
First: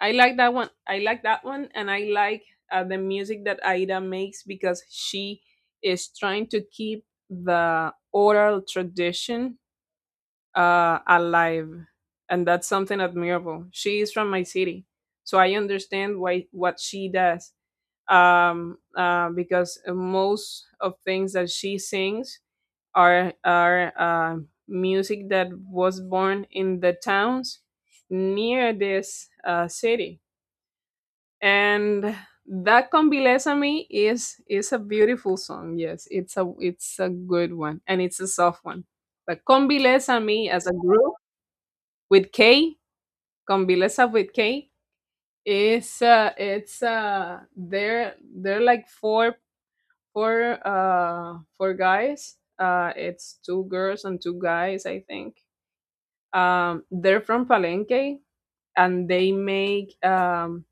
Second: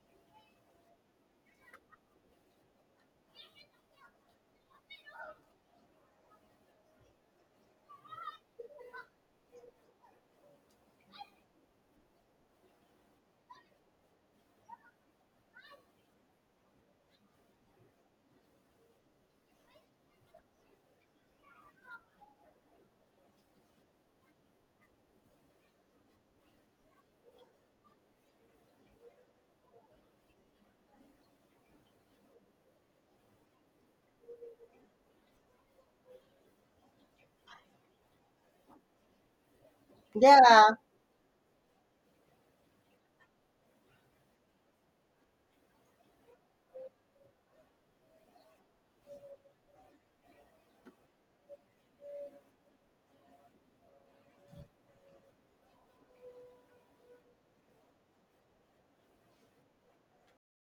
A: I like that one. I like that one, and I like, the music that Aida makes, because she is trying to keep the oral tradition alive, and that's something admirable. She is from my city, so I understand why, what she does. Because most of things that she sings are, music that was born in the towns near this city, and that Con Bilésame is a beautiful song. Yes, it's a good one, and it's a soft one. But Con Bilésame as
B: yeah.
A: a group, with K, Con Vileza with K. It's they're like four, four guys. It's two girls and two guys, I think. They're from Palenque, and they make,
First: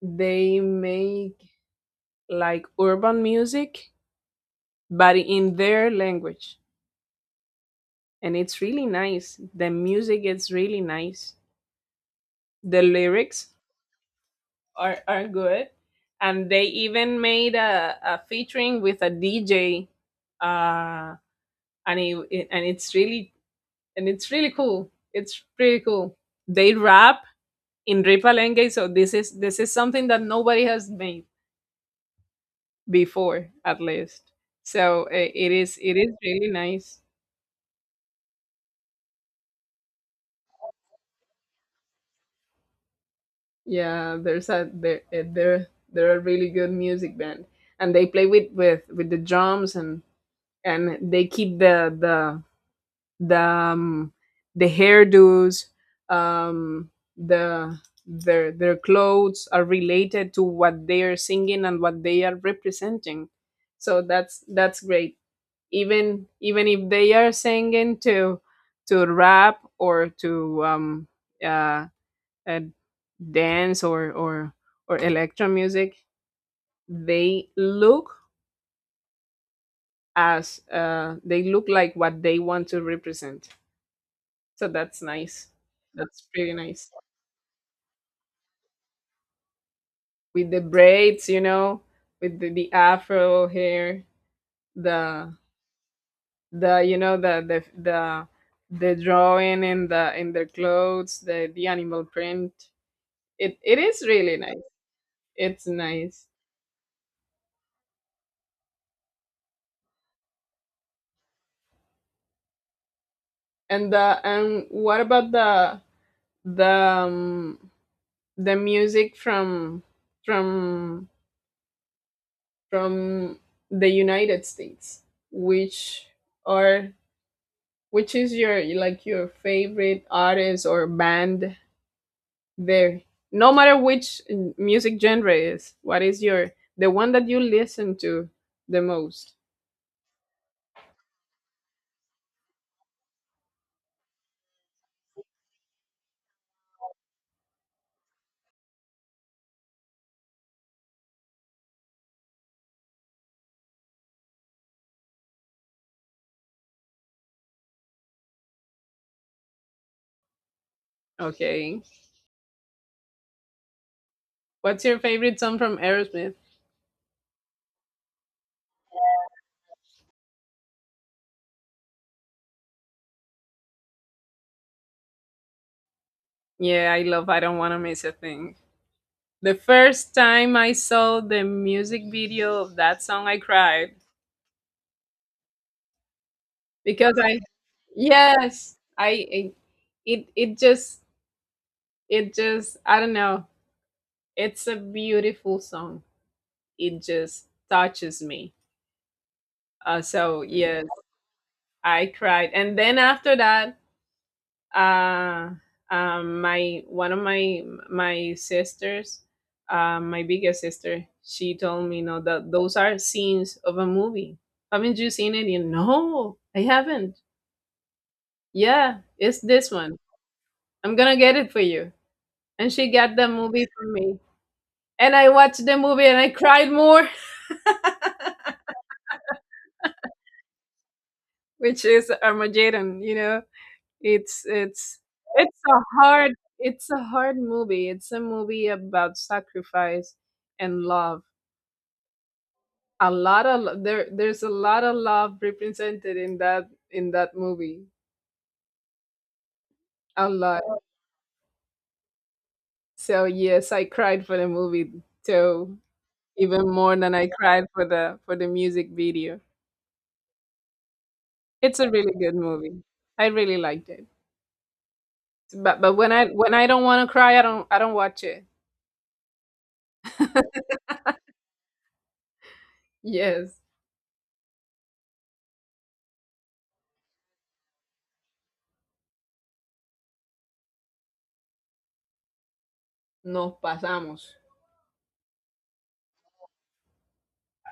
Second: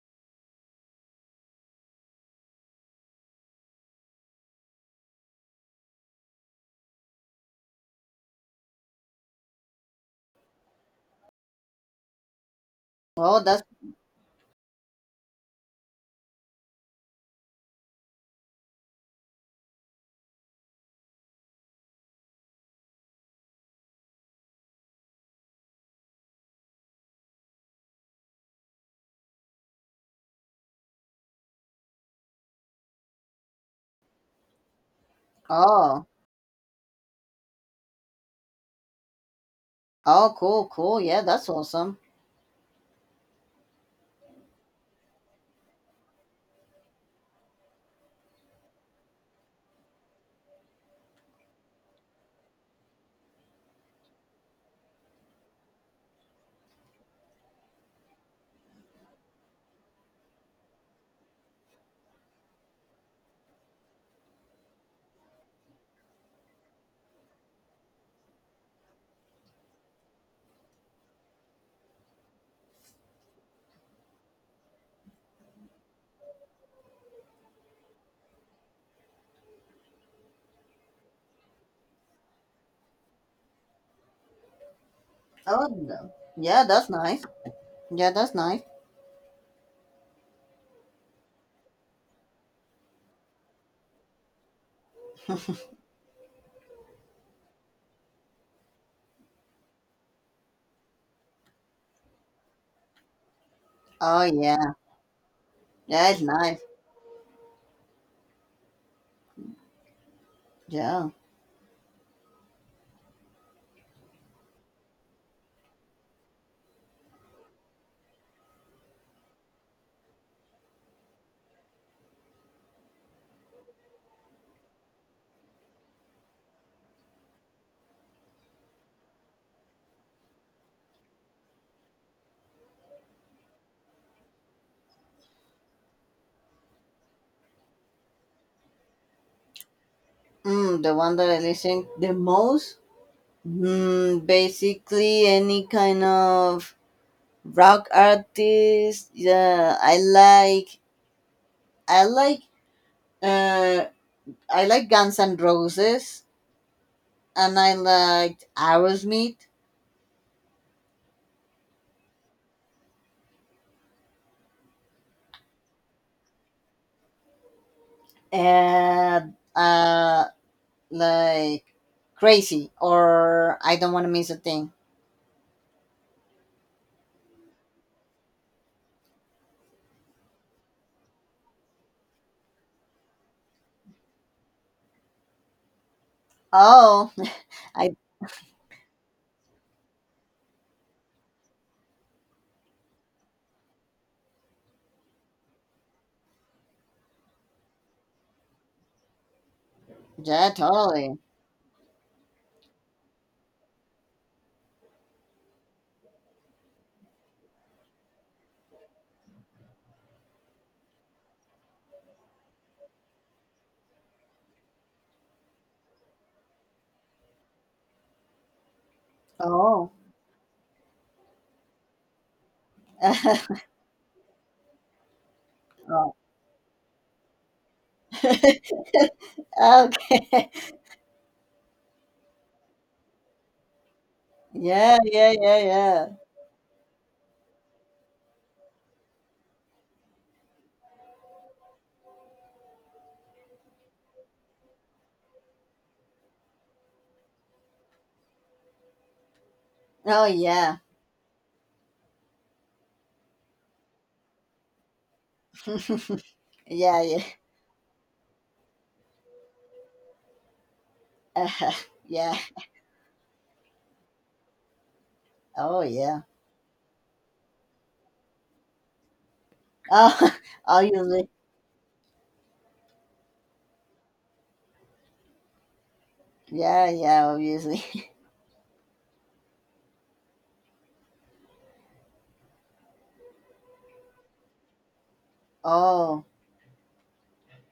A: they make like urban music, but in their language, and it's really nice. The music is really nice. The
B: Oh
A: lyrics
B: that's.
A: are good. And they even made a featuring with a DJ, uh, and and it's really, and it's really cool. It's pretty cool. They rap in Ripalenge, so this is, this is something that nobody has made before, at least. So it is, it
B: Oh,
A: is really nice.
B: oh cool, cool, yeah, that's awesome.
A: Yeah, there's a there, there they're a really good music band, and they play with with the drums, and they keep the, the hairdos, um, the their clothes are related to what they are singing, and what they are representing. So that's great. Even, even if they are singing to rap, or to, uh, uh, dance, or electro music, they look as, they look like what they want to represent. So that's nice.
B: Oh no.
A: That's pretty
B: Yeah, that's
A: nice.
B: nice. Yeah, that's nice.
A: With the braids, you know, with the afro hair, the the you know, the drawing in the in their clothes, the animal print. It is
B: Oh
A: really nice.
B: yeah.
A: It's
B: Yeah, it's
A: nice.
B: nice. Yeah.
A: And the, and what about the, the music from from from the United States, which are, which is your, like, your favorite artist or band there? No matter which, music genre is, what is your the one that you listen to the most?
B: Mm, the one that I listen the most? Mm, basically any kind of rock artist. Yeah, I like. I like. Uh, I like Guns N' Roses, and I liked Aerosmith,
A: Okay. What's your favorite song from Aerosmith?
B: and, like Crazy or I Don't Want to Miss a Thing.
A: Yeah, I love I Don't Wanna Miss a Thing. The first time I saw the music video of that song I cried,
B: Oh,
A: because I
B: *laughs* I,
A: yes, it it just, I don't know. It's a beautiful song. It just touches me. So
B: yeah,
A: yes,
B: totally.
A: I cried, and then after that, uh, my one of my my sisters, my biggest sister, she told me, "No, that those are scenes of a movie. Haven't you seen it?" You, no, I haven't. Yeah, it's this
B: Oh.
A: one. I'm gonna get it for you. And she got the
B: *laughs*
A: movie for me, and I watched the movie
B: oh.
A: and I cried more,
B: *laughs* Okay. *laughs*
A: *laughs* which is Armageddon, you know. It's
B: Yeah,
A: it's
B: yeah, yeah,
A: it's a
B: yeah.
A: hard, it's a hard movie. It's a movie about sacrifice and love. A lot of there there's a lot of love represented in that movie.
B: Oh,
A: A lot.
B: yeah.
A: So yes, I cried for the movie too,
B: *laughs*
A: even more
B: Yeah,
A: than
B: yeah.
A: I cried for the music video.
B: Uh,
A: It's a really good
B: *laughs* yeah.
A: movie. I really liked it.
B: Oh,
A: But when
B: yeah.
A: I, when I don't want to cry, I don't watch it.
B: Oh, *laughs* obviously.
A: Yes.
B: Yeah, yeah, obviously.
A: Nos pasamos.
B: *laughs* Oh.